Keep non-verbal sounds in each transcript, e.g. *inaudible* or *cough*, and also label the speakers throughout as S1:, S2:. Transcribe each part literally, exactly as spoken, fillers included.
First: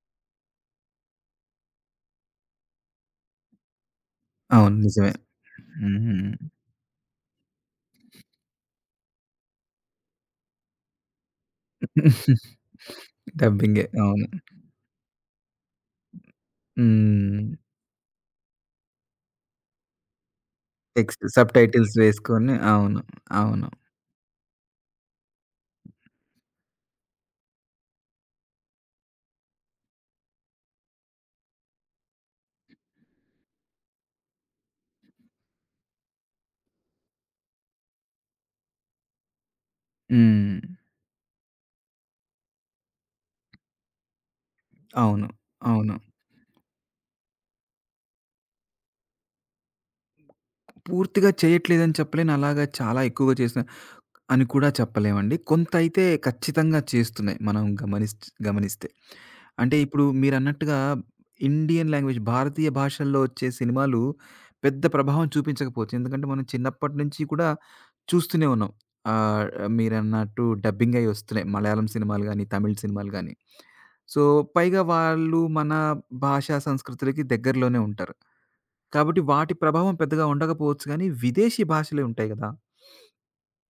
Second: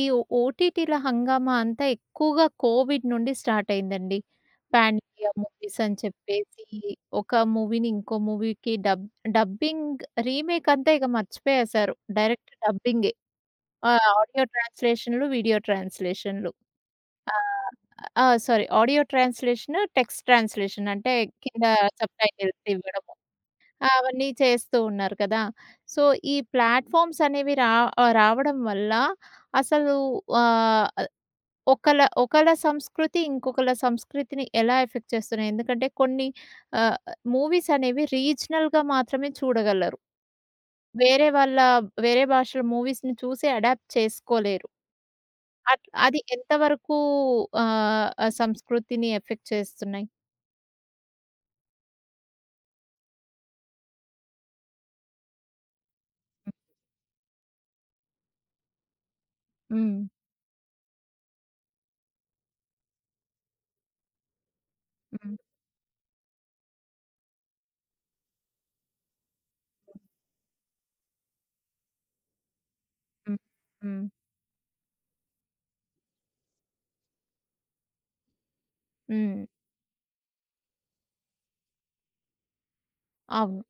S1: ఈ ఓటీటీల హంగామా అంతా ఎక్కువగా కోవిడ్ నుండి స్టార్ట్ అయిందండి.
S2: అవును. నిజమే.
S1: పాండియా మూవీస్ అని
S2: హ్మ్.
S1: చెప్పేసి ఒక మూవీని ఇంకో మూవీకి డబ్ డబ్బింగ్, రీమేక్ అంతా ఇక మర్చిపోయేసారు. డైరెక్ట్ డబ్బింగే.
S2: డబ్బింగే.
S1: ఆహ్,
S2: అవును.
S1: ఆడియో ట్రాన్స్‌లేషన్‌లు, వీడియో ట్రాన్స్‌లేషన్‌లు.
S2: హ్మ్.
S1: ఆహ్, ఆ! Sorry, audio translation, text translation అంటే
S2: టెక్స్ట్
S1: కింద
S2: సబ్‌టైటిల్స్ వేసుకొని
S1: సబ్‌టైటిల్స్
S2: అవును.
S1: ఇవ్వడము.
S2: అవును.
S1: అవన్నీ చేస్తూ ఉన్నారు కదా! సో, ఈ ప్లాట్‌ఫార్మ్స్ అనేవి రా ఆహ్, రావడం వల్ల అసలు ఆహ్ ఒకళ ఒకళ సంస్కృతి, ఇంకొకళ సంస్కృతిని ఎలా ఎఫెక్ట్ చేస్తున్నాయి? ఎందుకంటే కొన్ని ఆహ్, మూవీస్ అనేవి రీజనల్‌గా మాత్రమే చూడగలరు.
S2: హ్మ్.
S1: వేరే వాళ్ళ వేరే భాషల మూవీస్‌ని చూసి అడాప్ట్ చేసుకోలేరు.
S2: అవును.
S1: అట్
S2: అవును.
S1: అది ఎంతవరకు ఆహ్, ఆ సంస్కృతిని ఎఫెక్ట్ చేస్తున్నాయి?
S2: పూర్తిగా చేయట్లేదని చెప్పలేను. అలాగా చాలా ఎక్కువగా చేసిన అని కూడా చెప్పలేమండి. కొంతైతే ఖచ్చితంగా చేస్తున్నాయి మనం గమనిస్ గమనిస్తే. అంటే
S1: హ్మ్.
S2: ఇప్పుడు మీరన్నట్టుగా ఇండియన్ లాంగ్వేజ్ భారతీయ భాషల్లో వచ్చే సినిమాలు పెద్ద ప్రభావం
S1: హ్మ్.
S2: చూపించకపోవచ్చు. ఎందుకంటే మనం చిన్నప్పటి నుంచి కూడా చూస్తూనే ఉన్నాం. ఆహ్, మీరన్నట్టు డబ్బింగ్ అయ్యి వస్తున్నాయి. మలయాళం సినిమాలు గాని, తమిళ్ సినిమాలు గాని.
S1: హ్మ్. హ్మ్.
S2: సో, పైగా వాళ్ళు మన భాషా సంస్కృతులకి దగ్గరలోనే ఉంటారు. కాబట్టి
S1: హ్మ్.
S2: వాటి ప్రభావం పెద్దగా ఉండకపోవచ్చు గానీ, విదేశీ భాషలే ఉంటాయి గదా!
S1: అవును.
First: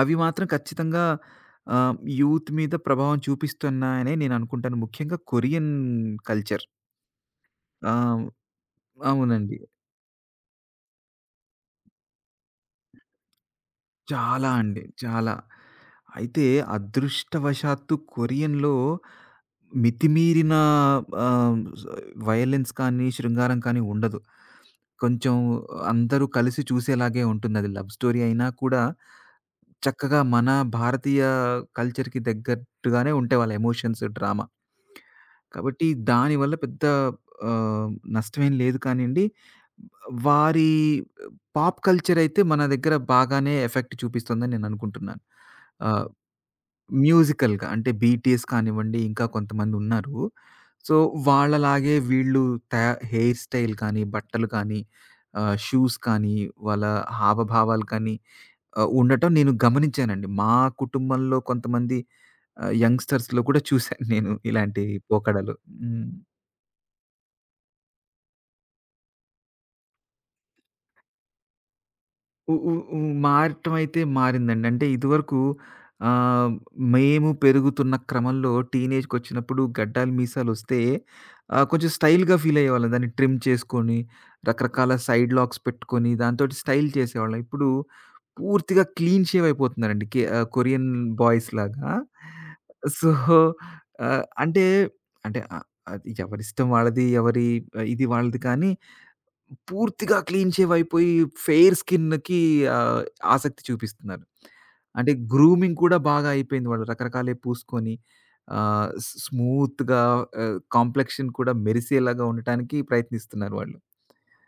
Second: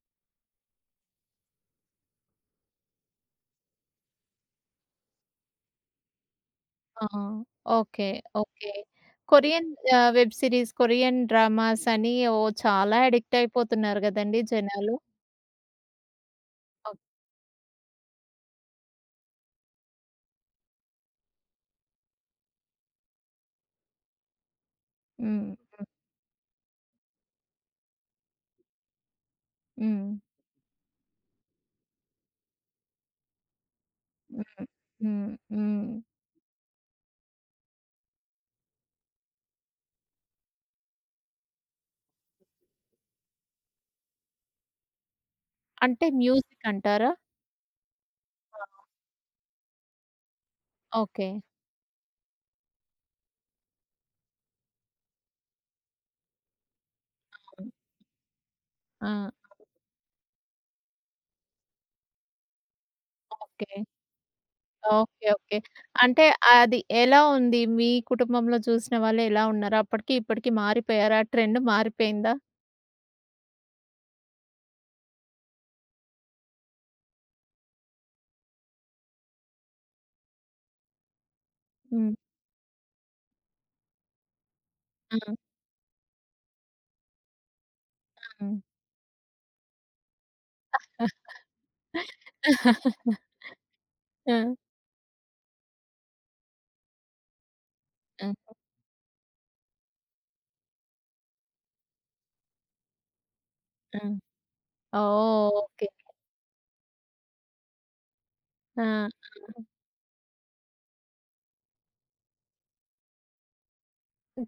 S2: అవి మాత్రం ఖచ్చితంగా ఆహ్, యూత్ మీద ప్రభావం చూపిస్తున్నాయనే నేను అనుకుంటాను. ముఖ్యంగా కొరియన్ కల్చర్.
S1: ఆ!
S2: ఆ!
S1: ఓకే. ఓకే.
S2: అవునండి.
S1: Korean ah, web series, Korean dramas అని ఓహ్! చాలా అడిక్ట్ అయిపోతున్నారు గదండీ
S2: చాలా అండి.
S1: జనాలు.
S2: చాలా. అయితే
S1: ఓహ్!
S2: అదృష్టవశాత్తు కొరియన్‌లో మితిమీరిన ఆహ్, స్ వయలెన్స్ కానీ, శృంగారం కానీ ఉండదు. కొంచెం
S1: హ్మ్.
S2: అందరూ కలిసి చూసేలాగే ఉంటుందది. లవ్ స్టోరీ అయినా కూడా
S1: హ్మ్.
S2: చక్కగా మన భారతీయ కల్చర్‌కి తగ్గట్టుగానే ఉంటాయి వాళ్ళ ఎమోషన్స్, డ్రామా.
S1: హ్మ్. హ్మ్. హ్మ్.
S2: కాబట్టి దానివల్ల పెద్ద ఆహ్, నష్టమేం లేదు కానియండి. వారి పాప్ కల్చర్ అయితే మన దగ్గర బాగానే ఎఫెక్ట్ చూపిస్తుందని నేననుకుంటున్నాను.
S1: అంటే
S2: ఆహ్
S1: మ్యూజిక్ అంటారా?
S2: మ్యూజికల్‌గా అంటే 'బీటీఎస్'
S1: ఆ!
S2: కానివ్వండి, ఇంకా కొంతమందున్నారు. So,
S1: okay.
S2: వాళ్ళలాగే వీళ్ళు తయా హెయిర్ స్టైల్ కానీ, బట్టలు కానీ, ఆహ్, షూస్ కానీ, వాళ్ళ
S1: అవును.
S2: హావభావాలు కానీ ఆహ్,
S1: ఆ!
S2: ఉండటం నేను గమనించానండి. మా కుటుంబంలో కొంతమంది ఆహ్, యంగ్‌స్టర్స్‌లో కూడా
S1: ఓకే.
S2: చూశాను నేను ఇలాంటి
S1: ఓకే.
S2: పోకడలు.
S1: ఓకే.
S2: హ్మ్.
S1: అంటే అది ఎలా ఉంది? మీ కుటుంబంలో చూసిన వాళ్ళు ఎలా ఉన్నారు? అప్పటికి ఇప్పటికి మారిపోయారా? ట్రెండ్ మారిపోయిందా?
S2: ఉ ఉ ఉ మారటం అయితే మారిందండి. అంటే ఇదివరకు ఆహ్, మేము పెరుగుతున్న క్రమంలో టీనేజ్‌కొచ్చినప్పుడు గడ్డాలు, మీసాలొస్తే ఆహ్, కొంచెం
S1: హ్మ్.
S2: స్టైల్‌గా ఫీల్ అయ్యేవాళ్ళం. దాన్ని ట్రిమ్ చేసుకొని, రకరకాల సైడ్
S1: హ్మ్.
S2: లాక్స్ పెట్టుకొని, దాంతోటి స్టైల్ చేసేవాళ్ళం. ఇప్పుడు
S1: హ్మ్.
S2: పూర్తిగా క్లీన్ షేవ్ అయిపోతున్నారండి. కే ఆహ్, కొరియన్ బాయ్స్ లాగా. సో, ఆహ్,
S1: ఆ!
S2: అంటే, అంటే ఆహ్, అది ఎవరిష్టం వాళ్ళది, ఎవరి ఆ, ఇది వాళ్ళది
S1: ఆ!
S2: కానీ పూర్తిగా క్లీన్ షేవ్ అయిపోయి ఫెయిర్ స్కిన్‌కి ఆహ్, ఆసక్తి
S1: ఆ!
S2: చూపిస్తున్నారు. అంటే
S1: ఓహ్!
S2: Grooming
S1: okay.
S2: కూడా బాగా అయిపోయింది. వాళ్ళు రకరకాలవి పూసుకొని
S1: ఆ!
S2: ఆహ్,
S1: ఆ!
S2: స్ స్మూత్‌గా ఆహ్, కాంప్లెక్షన్ కూడా మెరిసేలాగా ఉండటానికి ప్రయత్నిస్తున్నారు వాళ్ళు.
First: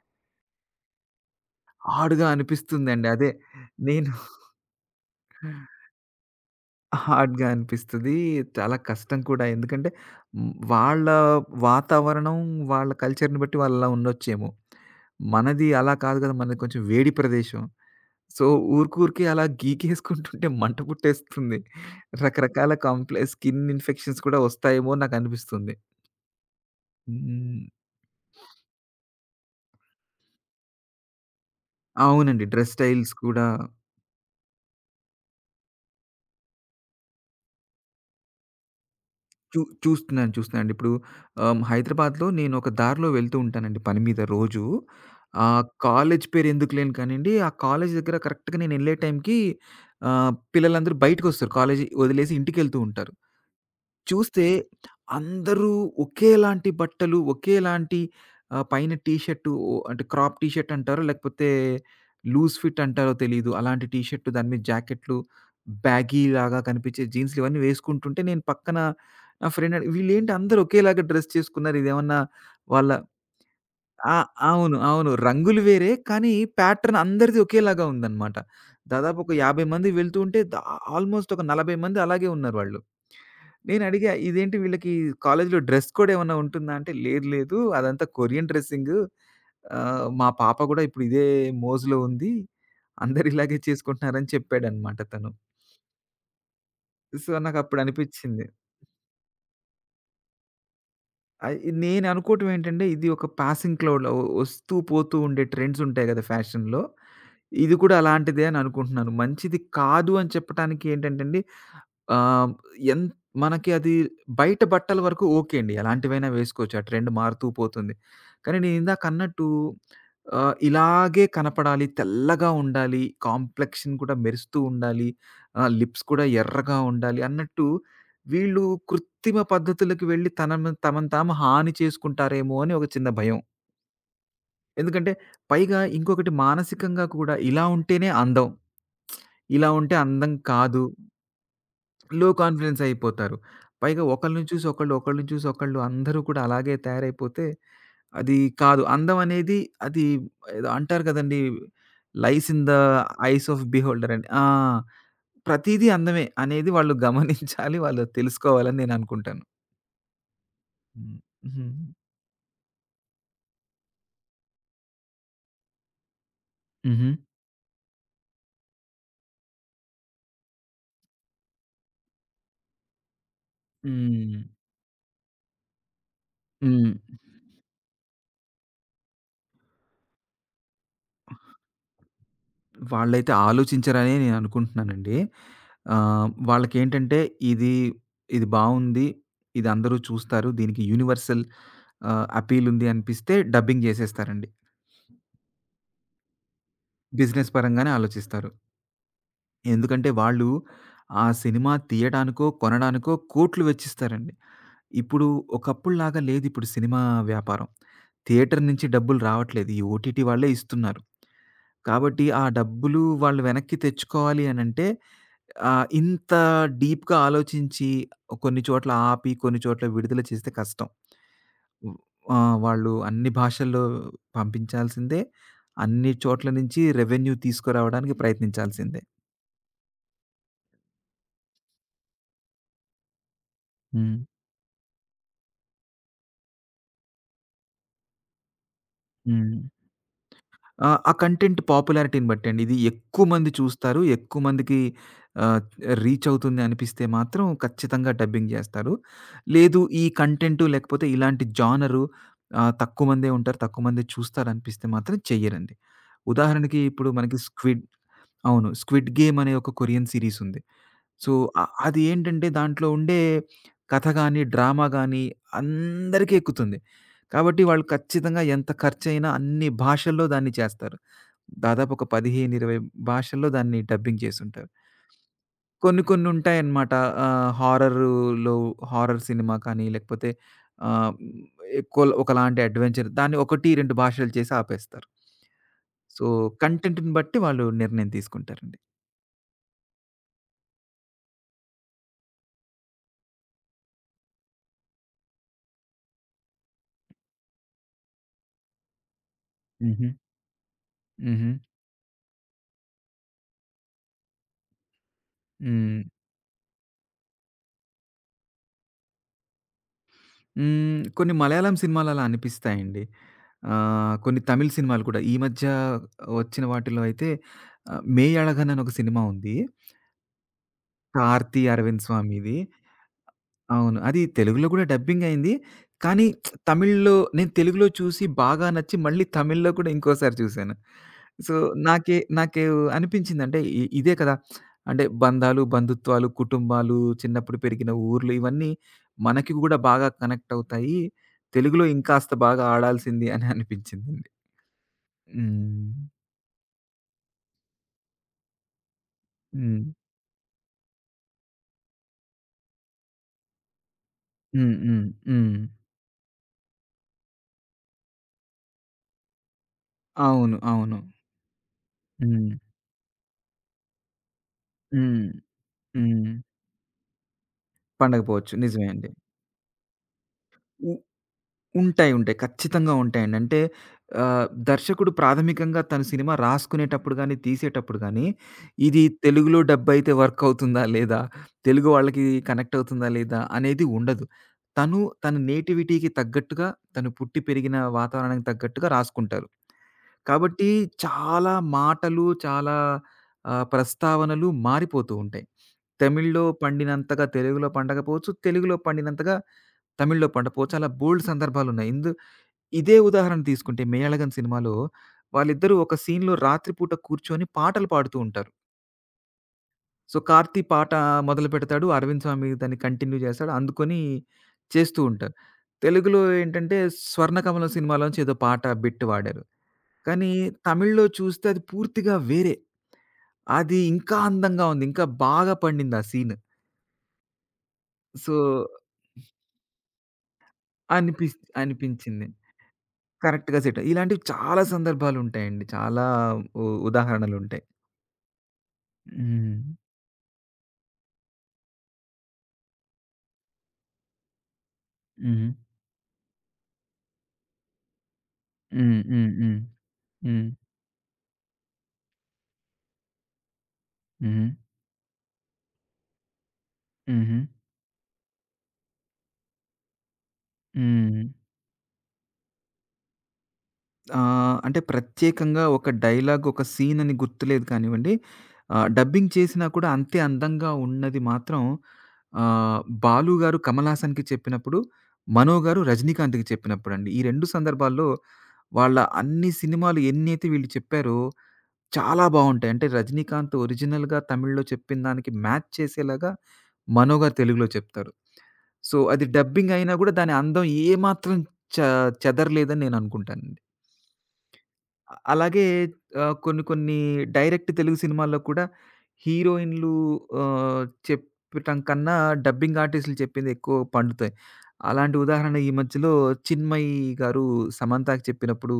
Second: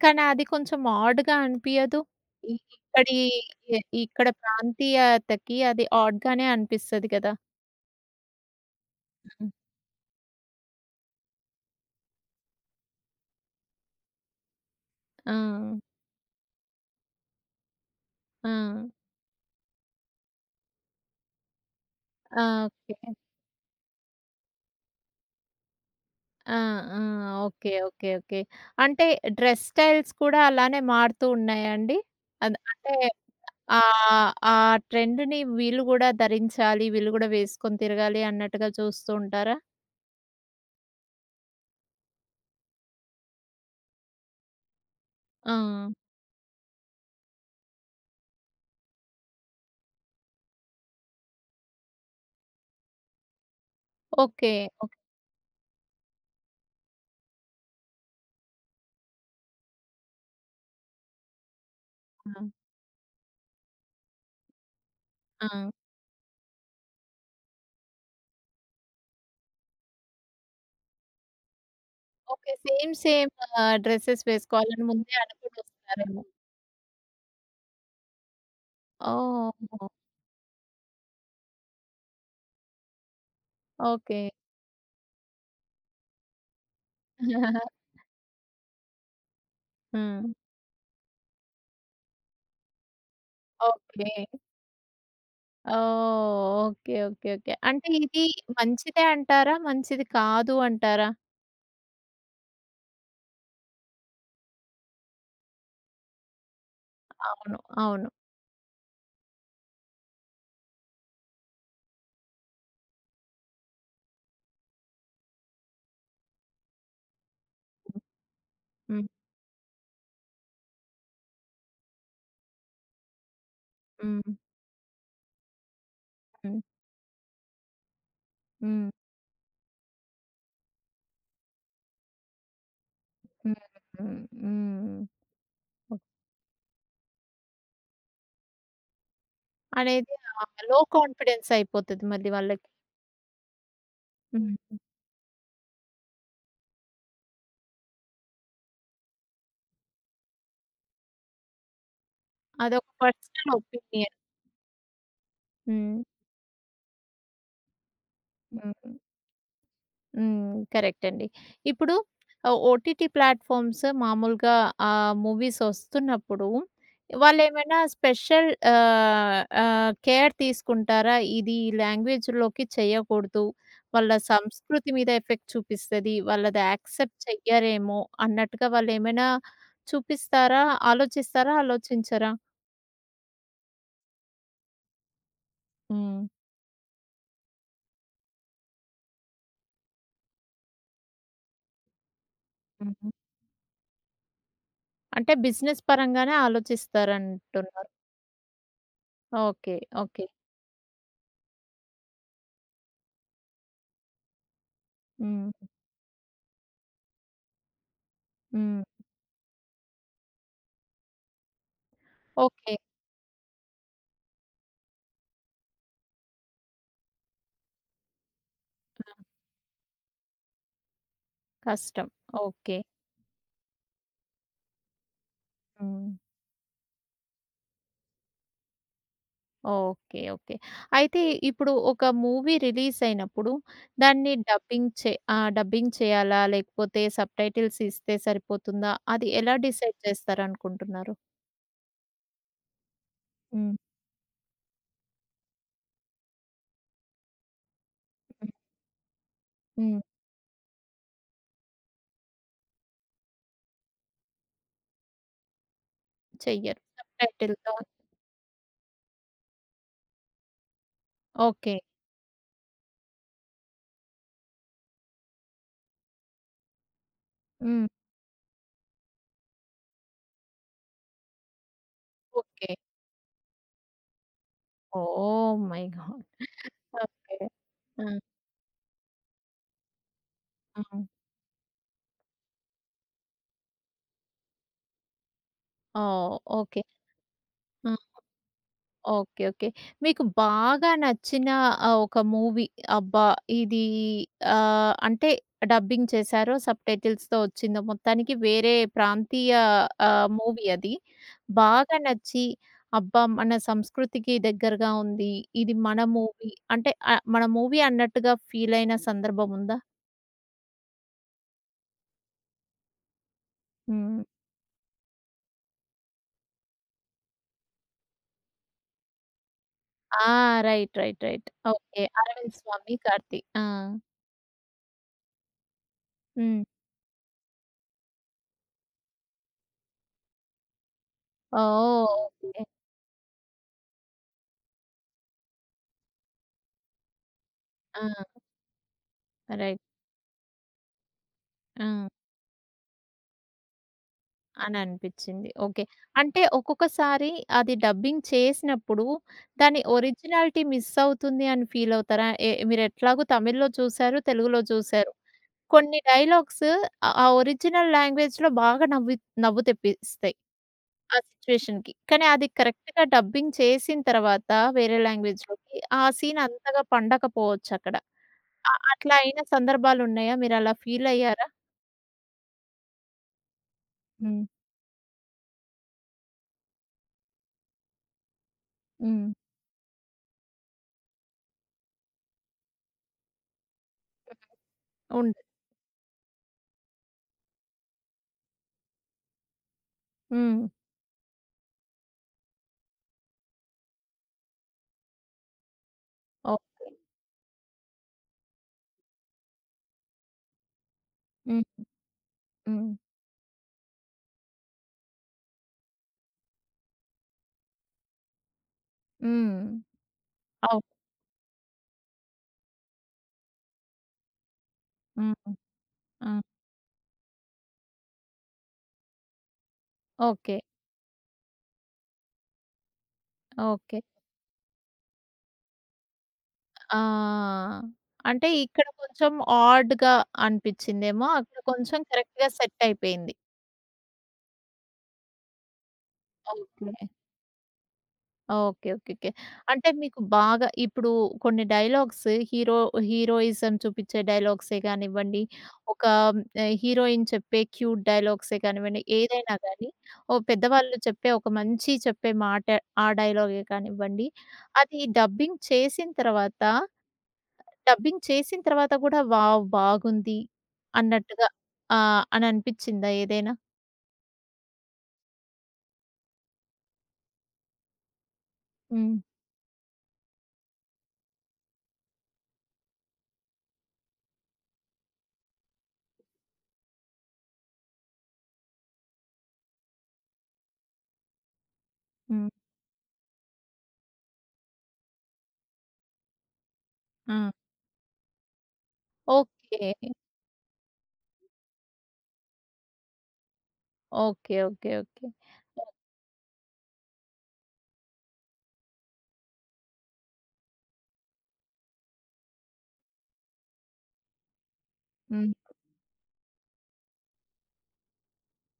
S1: కానీ అది కొంచెం ఆడ్‌గా అనిపియదు?
S2: హార్డ్‌గా
S1: ఇ
S2: అనిపిస్తుందండి.
S1: ఇక్కడి
S2: అదే
S1: ఎ
S2: నేను
S1: ఇక్కడ ప్రాంతీయతకి అది ఆడ్‌గానే అనిపిస్తది కదా!
S2: హార్డ్‌గా అనిపిస్తది. చాలా కష్టం కూడా.
S1: హ్మ్.
S2: ఎందుకంటే హ్మ్, వాళ్ళ వాతావరణం, వాళ్ళ కల్చర్‌ని బట్టి వాళ్ళలా ఉండొచ్చేమో.
S1: ఆ!
S2: మనది అలా కాదు కదా! మనది కొంచెం వేడి ప్రదేశం. సో,
S1: ఆ!
S2: ఊరికూరికే అలా గీకేసుకుంటుంటే మంట పుట్టేస్తుంది.
S1: ఆ!
S2: రకరకాల
S1: ఓకే.
S2: కాంప్లె స్కిన్ ఇన్ఫెక్షన్స్ కూడా వస్తాయేమో అని నాకనిపిస్తుంది.
S1: ఆ! ఆ!
S2: హ్మ్.
S1: ఓకే. ఓకే. ఓకే. అంటే డ్రెస్ స్టైల్స్ కూడా అలానే మారుతూ ఉన్నాయా అండి?
S2: అవునండి.
S1: అద్
S2: డ్రెస్
S1: అంటే
S2: స్టైల్స్ కూడా
S1: ఆహ్, ఆ ట్రెండ్‌ని వీళ్ళు కూడా ధరించాలి, వీళ్ళు కూడా వేసుకొని తిరగాలి అన్నట్టుగా చూస్తూ ఉంటారా?
S2: చూ చూస్తున్నాను, చూస్తున్నానండి. ఇప్పుడు ఆహ్, హైదరాబాద్‌లో నేను ఒక దారిలో వెళ్తూ ఉంటానండి పని మీద రోజూ. ఆ
S1: ఆ!
S2: కాలేజ్ పేరు ఎందుకు లేను కానియండి, ఆ కాలేజ్ దగ్గర కరెక్ట్‌గా నేనెళ్ళే టైంకి ఆహ్, పిల్లలందరూ బయటకొస్తారు. కాలేజీ వదిలేసి ఇంటికెళ్తూ ఉంటారు. చూస్తే
S1: ఓకే. ఓకే.
S2: అందరూ ఒకేలాంటి బట్టలు, ఒకేలాంటి ఆహ్, పైన టీ షర్టు ఓ అంటే క్రాప్ టీ షర్ట్ అంటారో, లేకపోతే
S1: ఆ!
S2: లూజ్ ఫిట్ అంటారో తెలీదు. అలాంటి టీ షర్టు దాని మీద జాకెట్లు,
S1: ఆ!
S2: బ్యాగీలాగా కనిపించే జీన్స్‌లు ఇవన్నీ వేసుకుంటుంటే, నేను పక్కన నా ఫ్రెండ్ అడి వీళ్ళేంటి అందరూ ఒకేలాగా డ్రెస్ చేసుకున్నారు. ఇదేమన్నా
S1: ఓకే.
S2: వాళ్ళ
S1: సేమ్ సేమ్ ఆహ్,
S2: ఆ!
S1: డ్రెసెస్
S2: అవును.
S1: వేసుకోవాలని
S2: అవును.
S1: ముందే అనుకుని
S2: రంగులు వేరే
S1: వస్తారేమో.
S2: కానీ ప్యాటర్న్ అందరిది ఒకేలాగా ఉందన్నమాట. దాదాపు ఒక యాభై
S1: ఓహ్!
S2: మంది వెళ్తూ ఉంటే దా ఆల్‌మోస్ట్ ఒక నలభై మంది అలాగే ఉన్నారు వాళ్ళు. నేనడిగా
S1: ఓకే.
S2: ఇదేంటి వీళ్ళకి కాలేజ్‌లో డ్రెస్ కోడ్ ఏమన్నా ఉంటుందా? అంటే లేదు లేదు
S1: *laughs*
S2: అదంతా కొరియన్ డ్రెస్సింగు. ఆహ్,
S1: హ్మ్.
S2: మా పాప కూడా ఇప్పుడు ఇదే మోజులో ఉంది. అందరు ఇలాగే
S1: ఓకే.
S2: చేసుకుంటున్నారని చెప్పాడన్నమాట తను.
S1: ఓహ్! ఓకే. ఓకే.
S2: So,
S1: okay.
S2: నాకప్పుడు
S1: అంటే ఇది
S2: అనిపిచ్చింది.
S1: మంచిదే అంటారా? మంచిది కాదు అంటారా?
S2: అయ్ నేననుకోవటం ఏంటంటే, ఇది ఒక పాసింగ్ క్లౌడ్‌లా ఒ ఒస్తూ పోతూ ఉండే ట్రెండ్స్ ఉంటాయి గదా! ఫ్యాషన్‌లో.
S1: అవును.
S2: ఇది కూడా
S1: అవును.
S2: అలాంటిదే అని అనుకుంటున్నాను. మంచిది కాదు అని చెప్పటానికి ఏంటంటే అండి, ఆహ్, ఎన్ మనకి అది బయట బట్టల వరకు ఓకే అండి. ఎలాంటివైనా వేసుకోవచ్చు. ఆ ట్రెండ్ మారుతూ పోతుంది. కానీ నేను
S1: హ్మ్.
S2: ఇందాకన్నట్టు ఆహ్, ఇలాగే కనపడాలి, తెల్లగా ఉండాలి, కాంప్లెక్షన్ కూడా
S1: హ్మ్.
S2: మెరుస్తూ ఉండాలి, ఆహ్, లిప్స్ కూడా
S1: హ్మ్.
S2: ఎర్రగా ఉండాలి అన్నట్టు వీళ్ళు
S1: హ్మ్.
S2: కృత్రిమ పద్ధతులకి వెళ్ళి తనను తమను తాము హాని చేసుకుంటారేమో అని ఒక చిన్న భయం.
S1: హ్మ్. హ్మ్. హ్మ్.
S2: ఎందుకంటే పైగా
S1: ఓహ్!
S2: ఇంకొకటి మానసికంగా కూడా ఇలా ఉంటేనే అందం. ఇలా ఉంటే
S1: అనేది
S2: అందం
S1: ఆహ్, లో
S2: కాదు.
S1: కాన్ఫిడెన్స్ అయిపోతది
S2: లో
S1: మళ్ళీ వాళ్ళకి.
S2: కాన్ఫిడెన్స్ అయిపోతారు. పైగా ఒకళ్ళని చూసి
S1: హ్మ్.
S2: ఒకళ్ళు, ఒకళ్ళని చూసి ఒకళ్ళు అందరూ కూడా అలాగే తయారైపోతే అది కాదు. అందం అనేది అది ఏదో అంటారు కదండీ! లైస్ ఇన్ ద
S1: అదొక
S2: eyes
S1: personal
S2: of beholder
S1: opinion.
S2: అని. ఆ! ప్రతీదీ
S1: హ్మ్.
S2: అందమే అనేది వాళ్ళు గమనించాలి. వాళ్ళు తెలుసుకోవాలని
S1: హ్మ్.
S2: నేననుకుంటాను.
S1: హ్మ్. కరెక్ట్
S2: హ్మ్.
S1: అండి.
S2: హ్మ్.
S1: ఇప్పుడు ఆహ్, ఓటీటీ ప్లాట్‌ఫార్మ్స్ మామూలుగా ఆహ్, మూవీస్ వస్తున్నప్పుడు
S2: హుహు.
S1: వాళ్ళేమైనా స్పెషల్ ఆహ్, ఆహ్, కేర్ తీసుకుంటారా? ఇది ఈ లాంగ్వేజ్‌లోకి చేయకూడదు. వాళ్ళ
S2: హ్మ్.
S1: సంస్కృతి మీద ఎఫెక్ట్ చూపిస్తది. వాళ్ళది
S2: హ్మ్.
S1: యాక్సెప్ట్ చెయ్యరేమో అన్నట్టుగా వాళ్ళేమైనా చూపిస్తారా? ఆలోచిస్తారా? ఆలోచించరా?
S2: వాళ్ళైతే ఆలోచించరనే నేననుకుంటున్నానండి.
S1: హ్మ్.
S2: ఆహ్, వాళ్ళకేంటంటే ఇది, ఇది బావుంది. ఇది అందరూ చూస్తారు. దీనికి యూనివర్సల్ ఆహ్, అపీల్ ఉంది
S1: హుహు.
S2: అనిపిస్తే డబ్బింగ్ జేసేస్తారండి.
S1: అంటే బిజినెస్ పరంగానే
S2: బిజినెస్ పరంగానే
S1: ఆలోచిస్తారంటున్నారు.
S2: ఆలోచిస్తారు.
S1: ఓకే.
S2: ఎందుకంటే
S1: ఓకే.
S2: వాళ్ళు ఆ సినిమా తీయడానికో, కొనడానికో కోట్లు వెచ్చిస్తారండి. ఇప్పుడు
S1: హ్మ్.
S2: ఒకప్పుడులాగా లేదిప్పుడు సినిమా వ్యాపారం. థియేటర్
S1: హ్మ్.
S2: నుంచి డబ్బులు రావట్లేదు. ఈ ఓటీటీ వాళ్ళే ఇస్తున్నారు. కాబట్టి ఆ
S1: ఓకే.
S2: డబ్బులు వాళ్ళు వెనక్కి తెచ్చుకోవాలి అనంటే ఆ! ఇంత డీప్‌గా ఆలోచించి కొన్ని చోట్ల ఆపి, కొన్ని చోట్ల విడుదల చేస్తే కష్టం. హ్మ్.
S1: కష్టం.
S2: ఆహ్,
S1: ఓకే.
S2: వాళ్ళు అన్ని భాషల్లో పంపించాల్సిందే.
S1: హ్మ్.
S2: అన్ని చోట్ల నుంచి రెవెన్యూ తీసుకురావడానికి ప్రయత్నించాల్సిందే.
S1: ఓకే. ఓకే. అయితే ఇప్పుడు ఒక మూవీ రిలీజ్ అయినప్పుడు
S2: హ్మ్.
S1: దాన్ని డబ్బింగ్ చే ఆహ్, డబ్బింగ్ చేయాలా? లేకపోతే సబ్‌టైటిల్స్ ఇస్తే సరిపోతుందా? అది
S2: హ్మ్.
S1: ఎలా డిసైడ్
S2: ఆ! ఆ
S1: చేస్తారనుకుంటున్నారు?
S2: కంటెంట్ పాపులారిటీని బట్టండి. ఇది ఎక్కువ మంది
S1: హ్మ్.
S2: చూస్తారు. ఎక్కువ మందికి ఆహ్, రీచ్ అవుతుంది అనిపిస్తే మాత్రం ఖచ్చితంగా డబ్బింగ్
S1: హ్మ్.
S2: జేస్తారు. లేదు
S1: హ్మ్.
S2: ఈ కంటెంటు లేకపోతే ఇలాంటి జానరు ఆహ్, తక్కువ మందే ఉంటారు. తక్కువ మందే చూస్తారనిపిస్తే మాత్రం చెయ్యరండి. ఉదాహరణకి
S1: చెయ్యరు.
S2: ఇప్పుడు మనకి
S1: సబ్‌టైటిల్‌తో
S2: 'స్క్విడ్' అవును. 'స్క్విడ్ గేమ్' అనే ఒక కొరియన్ సీరీస్ ఉంది. So, uh
S1: okay.
S2: అది ఏంటంటే దాంట్లో ఉండే కథ గాని, డ్రామా గాని అందరికీ ఎక్కుతుంది. కాబట్టి వాళ్ళు
S1: హ్మ్.
S2: ఖచ్చితంగా ఎంత ఖర్చయినా అన్ని భాషల్లో దాన్ని చేస్తారు. దాదాపు ఒక పదిహేను,
S1: ఓకే.
S2: ఇరవై భాషల్లో దాన్ని డబ్బింగ్ చేసుంటారు.
S1: ఓహ్ మై
S2: కొన్ని కొన్ని
S1: గాడ్!
S2: ఉంటాయన్నమాట.
S1: ఓకే.
S2: ఆహ్,
S1: ఆ!
S2: హారరులో హారర్ సినిమా కానీ లేకపోతే
S1: అవును.
S2: ఆహ్, ఎక్కువ ఒకలాంటి అడ్వెంచర్ దాన్ని ఒకటి, రెండు భాషలు చేసి ఆపేస్తారు. సో,
S1: ఓహ్! ఓకే.
S2: కంటెంట్‌ని బట్టి వాళ్ళు
S1: ఆ!
S2: నిర్ణయం తీసుకుంటారండి.
S1: ఓకే. ఓకే. మీకు బాగా నచ్చిన ఆహ్, ఒక మూవీ, అబ్బా! ఇది ఆహ్, అంటే డబ్బింగ్ చేశారో, సబ్‌టైటిల్స్‌తో వచ్చిందో, మొత్తానికి వేరే ప్రాంతీయ
S2: హుహు.
S1: ఆహ్, మూవీ అది
S2: హుహు.
S1: బాగా నచ్చి, అబ్బా! మన సంస్కృతికి దగ్గరగా ఉంది, ఇది
S2: హ్మ్.
S1: మన మూవీ అంటే ఆహ్, మన మూవీ అన్నట్టుగా ఫీల్ అయిన సందర్భం ఉందా?
S2: హ్మ్. కొన్ని మలయాళం సినిమాలు అలా అనిపిస్తాయండి. ఆహ్,
S1: హ్మ్.
S2: కొన్ని తమిళ్ సినిమాలు కూడా. ఈ మధ్య వచ్చిన వాటిలో అయితే ఆహ్, 'మేయ్ అళగన్' అని ఒక సినిమా ఉంది.
S1: ఆ! Right. Right. Right.
S2: Karthi
S1: okay.
S2: Arvind స్వామిది.
S1: 'అరవింద్ స్వామి, కార్తీ'. ఆ!
S2: అవును. అది తెలుగులో గూడా డబ్బింగ్ అయింది. కానీ
S1: హ్మ్.
S2: తమిళ్‌లో నేను తెలుగులో చూసి బాగా నచ్చి మళ్ళీ తమిళ్‌లో కూడా ఇంకోసారి చూసాను. సో,
S1: ఓహ్!
S2: నాకే నాకు
S1: ఓకే.
S2: అనిపించిందంటే ఇ ఇదే కదా! అంటే బంధాలు, బంధుత్వాలు, కుటుంబాలు, చిన్నప్పుడు పెరిగిన ఊర్లు
S1: ఆ!
S2: ఇవన్నీ మనకి గూడా
S1: రైట్.
S2: బాగా కనెక్ట్ అవుతాయి. తెలుగులో
S1: ఆ!
S2: ఇంకాస్త బాగా ఆడాల్సింది అని అనిపించిందండి.
S1: అని అనిపిచ్చింది. ఓకే.
S2: హ్మ్.
S1: అంటే ఒక్కొక్కసారి అది డబ్బింగ్ చేసినప్పుడు దాని
S2: హ్మ్.
S1: ఒరిజినాలిటీ మిస్ అవుతుంది అని ఫీల్ అవుతారా? ఎ మీరెట్లాగో తమిళ్‌లో చూసారు, తెలుగులో
S2: హ్మ్. హ్మ్.
S1: చూసారు.
S2: హ్మ్.
S1: కొన్ని డైలాగ్స్ ఆ ఆ ఒరిజినల్ లాంగ్వేజ్‌లో బాగా నవ్వి, నవ్వు తెప్పిస్తాయి
S2: అవును. అవును.
S1: ఆ సిట్యుయేషన్‌కి. కానీ అది
S2: హ్మ్.
S1: కరెక్ట్‌గా డబ్బింగ్ చేసిన తర్వాత వేరే
S2: హ్మ్.
S1: లాంగ్వేజ్‌లోకి ఆ
S2: హ్మ్.
S1: సీన్ అంతగా పండకపోవచ్చక్కడ.
S2: పండగ పోవచ్చు.
S1: అ
S2: నిజమే అండి.
S1: అట్లా అయిన సందర్భాలున్నాయా? మీరలా
S2: ఉ
S1: ఫీల్ అయ్యారా?
S2: ఉంటాయి, ఉంటాయి. ఖచ్చితంగా ఉంటాయండి. అంటే
S1: హ్మ్.
S2: ఆహ్, దర్శకుడు ప్రాథమికంగా తన సినిమా రాసుకునేటప్పుడు గాని, తీసేటప్పుడు గాని, ఇది
S1: హ్మ్.
S2: తెలుగులో డబ్ అయితే వర్క్ అవుతుందా? లేదా? తెలుగు వాళ్ళకి కనెక్ట్ అవుతుందా? లేదా? అనేది ఉండదు. తను తన
S1: ఉండు.
S2: నేటివిటీకి తగ్గట్టుగా, తను పుట్టి పెరిగిన వాతావరణానికి తగ్గట్టుగా రాసుకుంటారు.
S1: హ్మ్.
S2: కాబట్టి చాలా మాటలు, చాలా ఆహ్, ప్రస్తావనలు మారిపోతూ ఉంటాయి. తమిళ్లో
S1: ఓకే.
S2: పండినంతగా తెలుగులో పండకపోవచ్చు. తెలుగులో పండినంతగా తమిళ్‌లో పండపో చాలా బోలెడు
S1: హ్మ్.
S2: సందర్భాలున్నాయి. ఇందు
S1: హ్మ్.
S2: ఇదే ఉదాహరణ తీసుకుంటే 'మేళగన్' సినిమాలో వాళ్ళిద్దరూ ఒక సీన్‌లో రాత్రి పూట కూర్చొని పాటలు పాడుతూ ఉంటారు.
S1: హ్మ్.
S2: సో, కార్తీ పాట
S1: అవును.
S2: మొదలుపెడతాడు. అరవింద్ స్వామి దాన్ని కంటిన్యూ చేస్తాడు. అందుకొని చేస్తూ ఉంటారు.
S1: హ్మ్.
S2: తెలుగులో
S1: ఆ!
S2: ఏంటంటే 'స్వర్ణకమలం' సినిమాలోంచి ఏదో పాట బిట్ వాడారు. కానీ
S1: ఓకే.
S2: తమిళ్‌లో చూస్తే అది పూర్తిగా వేరే. అది
S1: ఓకే.
S2: ఇంకా అందంగా ఉంది. ఇంకా బాగా పండింది ఆ సీన్.
S1: ఆహ్,
S2: సో
S1: అంటే ఇక్కడ కొంచెం ఆడ్‌గా అనిపించిందేమో.
S2: అనిపిస్
S1: అక్కడ కొంచెం
S2: అనిపించింది.
S1: కరెక్ట్‌గా సెట్ అయిపోయింది.
S2: కరెక్ట్‌గా సెట్. ఇలాంటివి చాలా సందర్భాలుంటాయండి. చాలా ఉ
S1: ఓకే.
S2: ఉదాహరణలుంటాయి.
S1: ఓకే. ఓకే. ఓకే.
S2: హ్మ్.
S1: అంటే మీకు బాగా ఇప్పుడు కొన్ని డైలాగ్స్, హీరో హీరోయిజం చూపించే డైలాగ్సే కానివ్వండి,
S2: హ్మ్.
S1: ఒక ఆహ్, హీరోయిన్ చెప్పే క్యూట్ డైలాగ్సే
S2: హ్మ్.
S1: కానివ్వండి,
S2: హ్మ్.
S1: ఏదైనా
S2: హ్మ్.
S1: గానీ ఓ
S2: హ్మ్.
S1: పెద్దవాళ్ళు చెప్పే ఒక మంచి చెప్పే మాట ఆ డైలాగే కానివ్వండి,
S2: హ్మ్.
S1: అది డబ్బింగ్ చేసిన తర్వాత
S2: హుహు.
S1: డబ్బింగ్ చేసిన తర్వాత గూడా వావ్! బాగుంది
S2: హ్మ్.
S1: అన్నట్టుగా ఆహ్, అని అనిపిచ్చిందా ఏదైనా?
S2: ఆహ్, అంటే ప్రత్యేకంగా ఒక డైలాగ్, ఒక సీన్ అని గుర్తులేదు కానివ్వండి. ఆహ్,
S1: హ్మ్.
S2: డబ్బింగ్ చేసినా కూడా అంతే అందంగా ఉన్నది మాత్రం ఆహ్, 'బాలు' గారు 'కమల్ హాసన్‌కి' చెప్పినప్పుడు, 'మనో' గారు 'రజనీకాంత్‌కి' చెప్పినప్పుడండి. ఈ రెండు సందర్భాల్లో వాళ్ళ అన్ని సినిమాలు ఎన్నైతే వీళ్ళు చెప్పారో చాలా
S1: హ్మ్.
S2: బావుంటాయి. అంటే 'రజనీకాంత్' ఒరిజినల్‌గా తమిళ్‌లో చెప్పిన దానికి మ్యాచ్ చేసేలాగా 'మనో' గారు
S1: ఆ!
S2: తెలుగులో చెప్తారు. సో, అది డబ్బింగ్
S1: ఓకే.
S2: అయినా గూడా దాని అందం ఏమాత్రం చ చెదరలేదని నేననుకుంటానండి.
S1: ఓకే. ఓకే.
S2: అ
S1: ఓకే.
S2: అలాగే
S1: ఓహ్!
S2: ఆహ్, కొన్ని కొన్ని డైరెక్ట్ తెలుగు సినిమాల్లో కూడా హీరోయిన్‌లు ఆహ్, చెప్పటం కన్నా డబ్బింగ్ ఆర్టిస్టులు చెప్పింది ఎక్కువ పండుతాయి. అలాంటి
S1: హ్మ్.
S2: ఉదాహరణ ఈ మధ్యలో చిన్మయి గారు సమంతకి చెప్పినప్పుడు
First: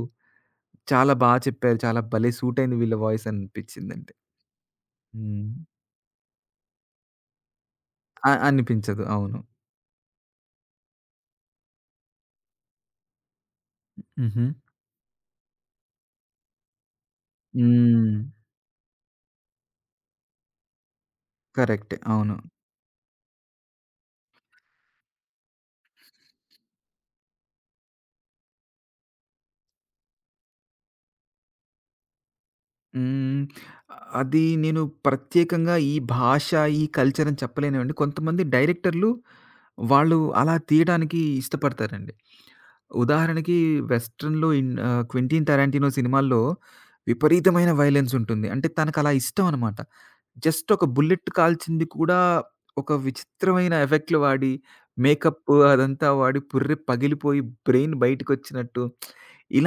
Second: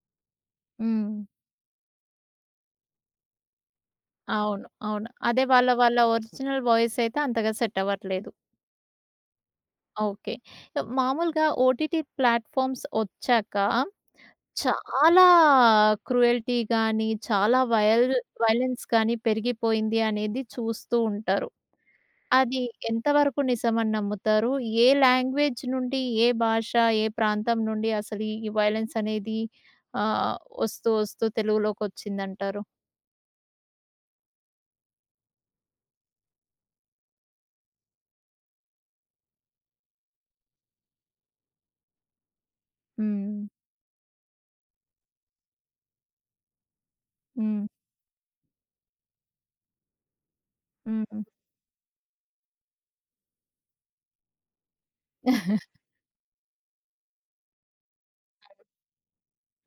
S2: చాలా
S1: హ్మ్.
S2: బా చెప్పారు. చాలా భలే సూట్ అయింది వీళ్ళ వాయిస్ అనిపించిందండి.
S1: అవును. అవును. అదే
S2: హ్మ్.
S1: వాళ్ళ వాళ్ళ ఒరిజినల్ వాయిస్ అయితే అంతగా సెట్ అవ్వట్లేదు.
S2: అ అనిపించదు. అవును.
S1: ఓకే. మామూలుగా ఓటీటీ ప్లాట్‌ఫార్మ్స్ వచ్చాక
S2: హుహు.
S1: చాలా క్రుయల్టీ గాని, చాలా వయల్
S2: హ్మ్.
S1: వయలెన్స్ గాని పెరిగిపోయింది అనేది చూస్తూ ఉంటారు.
S2: కరెక్టే. అవును.
S1: అది ఎంతవరకు నిజమని నమ్ముతారు? ఏ లాంగ్వేజ్ నుండి, ఏ భాష, ఏ ప్రాంతం నుండి అసలు ఈ వయలెన్స్ అనేది ఆహ్, వస్తూ వస్తూ తెలుగులోకొచ్చిందంటారు?
S2: హ్మ్. అది నేను ప్రత్యేకంగా ఈ భాష, ఈ కల్చర్ అని చెప్పలేనివండి. కొంతమంది డైరెక్టర్లు వాళ్ళు అలా తీయడానికి ఇష్టపడతారండి.
S1: హ్మ్.
S2: ఉదాహరణకి వెస్టర్న్‌లో ఇన్ ఆహ్, 'క్వింటీన్ టరాంటినో' సినిమాల్లో
S1: హ్మ్.
S2: విపరీతమైన వయలెన్స్ ఉంటుంది. అంటే తనకలా ఇష్టం అనమాట. జస్ట్ ఒక
S1: హ్మ్.
S2: బుల్లెట్ కాల్చింది కూడా ఒక విచిత్రమైన ఎఫెక్ట్‌లు వాడి, మేకప్
S1: *laughs*
S2: అదంతా వాడి పుర్రె పగిలిపోయి బ్రెయిన్ బయటికొచ్చినట్టు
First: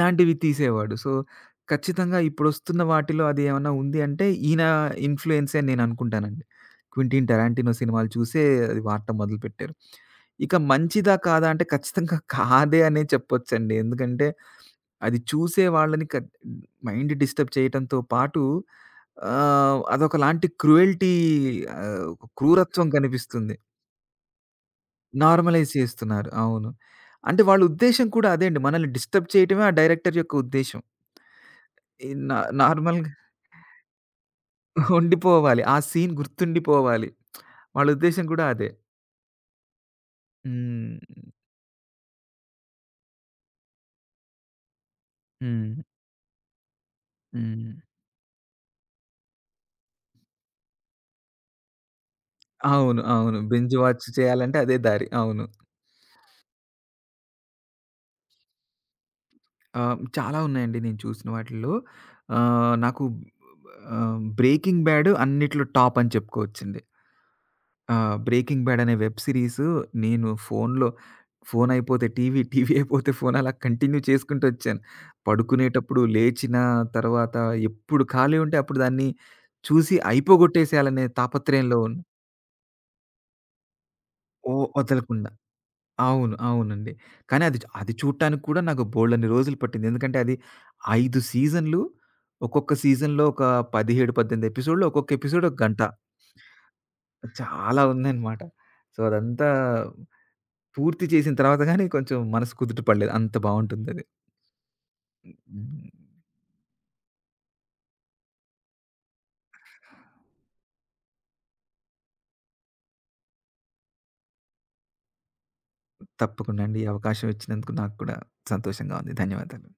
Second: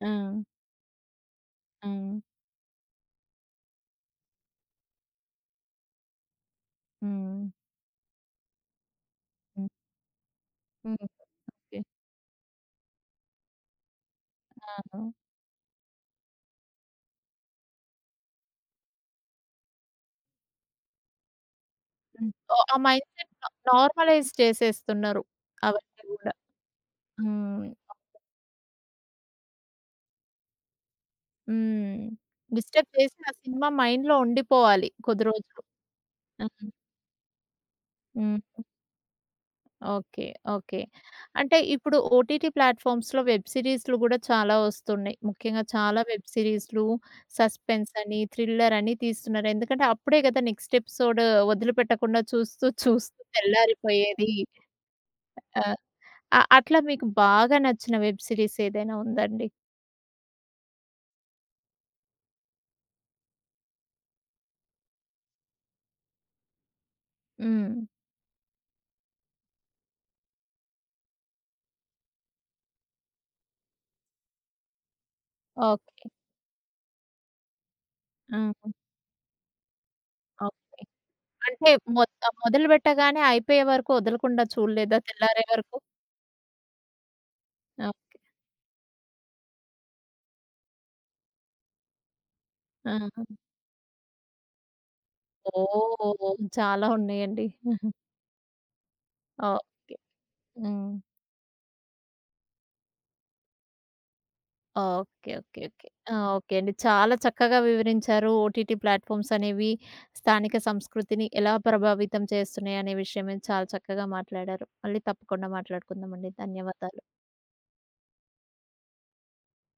S1: ఆ!
S2: తీసేవాడు. సో,
S1: హ్మ్.
S2: ఖచ్చితంగా ఇప్పుడొస్తున్న వాటిలో అది ఏమన్నా ఉంది అంటే ఈయన ఇన్‌ఫ్లూయెన్సే అని నేననుకుంటానండి. 'క్వింటీన్
S1: హ్మ్.
S2: టరాంటినో' సినిమాలు చూసే అది వాడటం
S1: హ్మ్.
S2: మొదలుపెట్టారు. ఇక
S1: హ్మ్.
S2: మంచిదా? కాదా? అంటే
S1: ఓకే.
S2: ఖచ్చితంగా కాదే అనే చెప్పొచ్చండి. ఎందుకంటే
S1: ఆ!
S2: అది చూసే వాళ్ళని కద్ మైండ్ డిస్టర్బ్ చేయటంతో పాటు ఆహ్, అదొకలాంటి క్రూయల్టీ ఆహ్,
S1: హ్మ్. ఓహ్! ఆ
S2: క్రూరత్వం
S1: మైండ్‌సెట్ నా
S2: కనిపిస్తుంది.
S1: నార్మలైజ్ చేసేస్తున్నారు.
S2: నార్మలైజ్
S1: అవన్నీ
S2: చేస్తున్నారు.
S1: గూడా.
S2: అవును. అంటే వాళ్ళ
S1: హ్మ్.
S2: ఉద్దేశ్యం కూడా అదే అండి. మనల్ని డిస్టర్బ్ చేయటమే ఆ డైరెక్టర్ యొక్క ఉద్దేశ్యం.
S1: హ్మ్.
S2: ఈ నా
S1: డిస్టర్బ్
S2: నార్మల్‌గా
S1: చేసి ఆ సినిమా మైండ్‌లో ఉండిపోవాలి
S2: *laughs*
S1: కొద్ది రోజులు.
S2: ఉండిపోవాలి. ఆ సీన్
S1: ఆ!
S2: గుర్తుండిపోవాలి. వాళ్ళ ఉద్దేశ్యం
S1: హ్మ్.
S2: కూడా అదే.
S1: ఓకే. ఓకే.
S2: హ్మ్.
S1: అంటే ఇప్పుడు ఓటీటీ ప్లాట్‌ఫామ్స్‌లో వెబ్ సీరీస్‌లు గూడా చాలా వస్తున్నాయి. ముఖ్యంగా
S2: హ్మ్.
S1: చాలా వెబ్ సీరీస్‌లు
S2: హ్మ్.
S1: సస్పెన్స్ అని, థ్రిల్లర్ అని తీస్తున్నారు. ఎందుకంటే అప్పుడే గదా నెక్స్ట్ ఎపిసోడ్ వదిలిపెట్టకుండా చూస్తూ
S2: అవును.
S1: చూస్తూ
S2: అవును. బింజ్ వాచ్
S1: తెల్లారిపోయేది.
S2: చేయాలంటే అదే దారి. అవును.
S1: ఆ! అ అట్లా మీకు బాగా నచ్చిన వెబ్ సీరీస్ ఏదైనా ఉందండి?
S2: ఆహ్, చాలా ఉన్నాయండి నేను చూసిన వాటిల్లో. ఆహ్, నాకు ఆహ్, 'బ్రేకింగ్ బ్యాడ్' అన్నిట్లో టాప్ అని చెప్పుకోవచ్చండి.
S1: హ్మ్.
S2: ఆ! 'బ్రేకింగ్ బ్యాడ్' అనే వెబ్ సీరీస్ నేను ఫోనులో ఫోను అయిపోతే టీవీ, టీవీ అయిపోతే ఫోను అలా కంటిన్యూ చేసుకుంటూ వచ్చాను. పడుకునేటప్పుడు,
S1: ఓకే.
S2: లేచిన తర్వాత ఎప్పుడు ఖాళీ ఉంటే
S1: హ్మ్.
S2: అప్పుడు దాన్ని చూసి
S1: ఓకే.
S2: అయిపోగొట్టేసేయాలనే
S1: అంటే
S2: తాపత్రయంలో ఉన్నా.
S1: మొత్తం మొదలుపెట్టగానే అయిపోయే వరకు వదలకుండా
S2: ఓహ్!
S1: చూడలేదా
S2: వదలకుండా.
S1: తెల్లారే వరకు?
S2: అవును. అవునండి. కానీ అది
S1: ఆ!
S2: అది చూడటానికి కూడా నాకు బోలెడన్ని రోజులు పట్టింది. ఎందుకంటే అది అయిదు సీజన్‌లు. ఒక్కొక్క సీజన్‌లో
S1: ఆ!
S2: ఒక పదిహేడు, పద్దెనిమిది ఎపిసోడ్‌లు. ఒక్కొక్క ఎపిసోడ్ ఒక గంట.
S1: ఓహ్! చాలా ఉన్నాయండి.
S2: చాలా
S1: *laughs*
S2: ఉందన్నమాట. సో, అదంతా
S1: ఓకే. హ్మ్.
S2: పూర్తి చేసిన తర్వాత గానీ కొంచెం మనసు కుదుట పడలేదు. అంత బావుంటుందది.
S1: ఓకే. ఓకే.
S2: హ్మ్.
S1: ఓకే. ఆ! ఓకే అండి. చాలా చక్కగా వివరించారు. ఓటీటీ ప్లాట్‌ఫామ్స్ అనేవి స్థానిక సంస్కృతిని ఎలా ప్రభావితం చేస్తున్నాయి అనే విషయం మీద చాలా చక్కగా మాట్లాడారు. మళ్ళీ తప్పకుండా మాట్లాడుకుందామండి.
S2: తప్పకుండా అండి. ఈ
S1: ధన్యవాదాలు.
S2: అవకాశం ఇచ్చినందుకు నాకు కూడా సంతోషంగా ఉంది. ధన్యవాదాలు.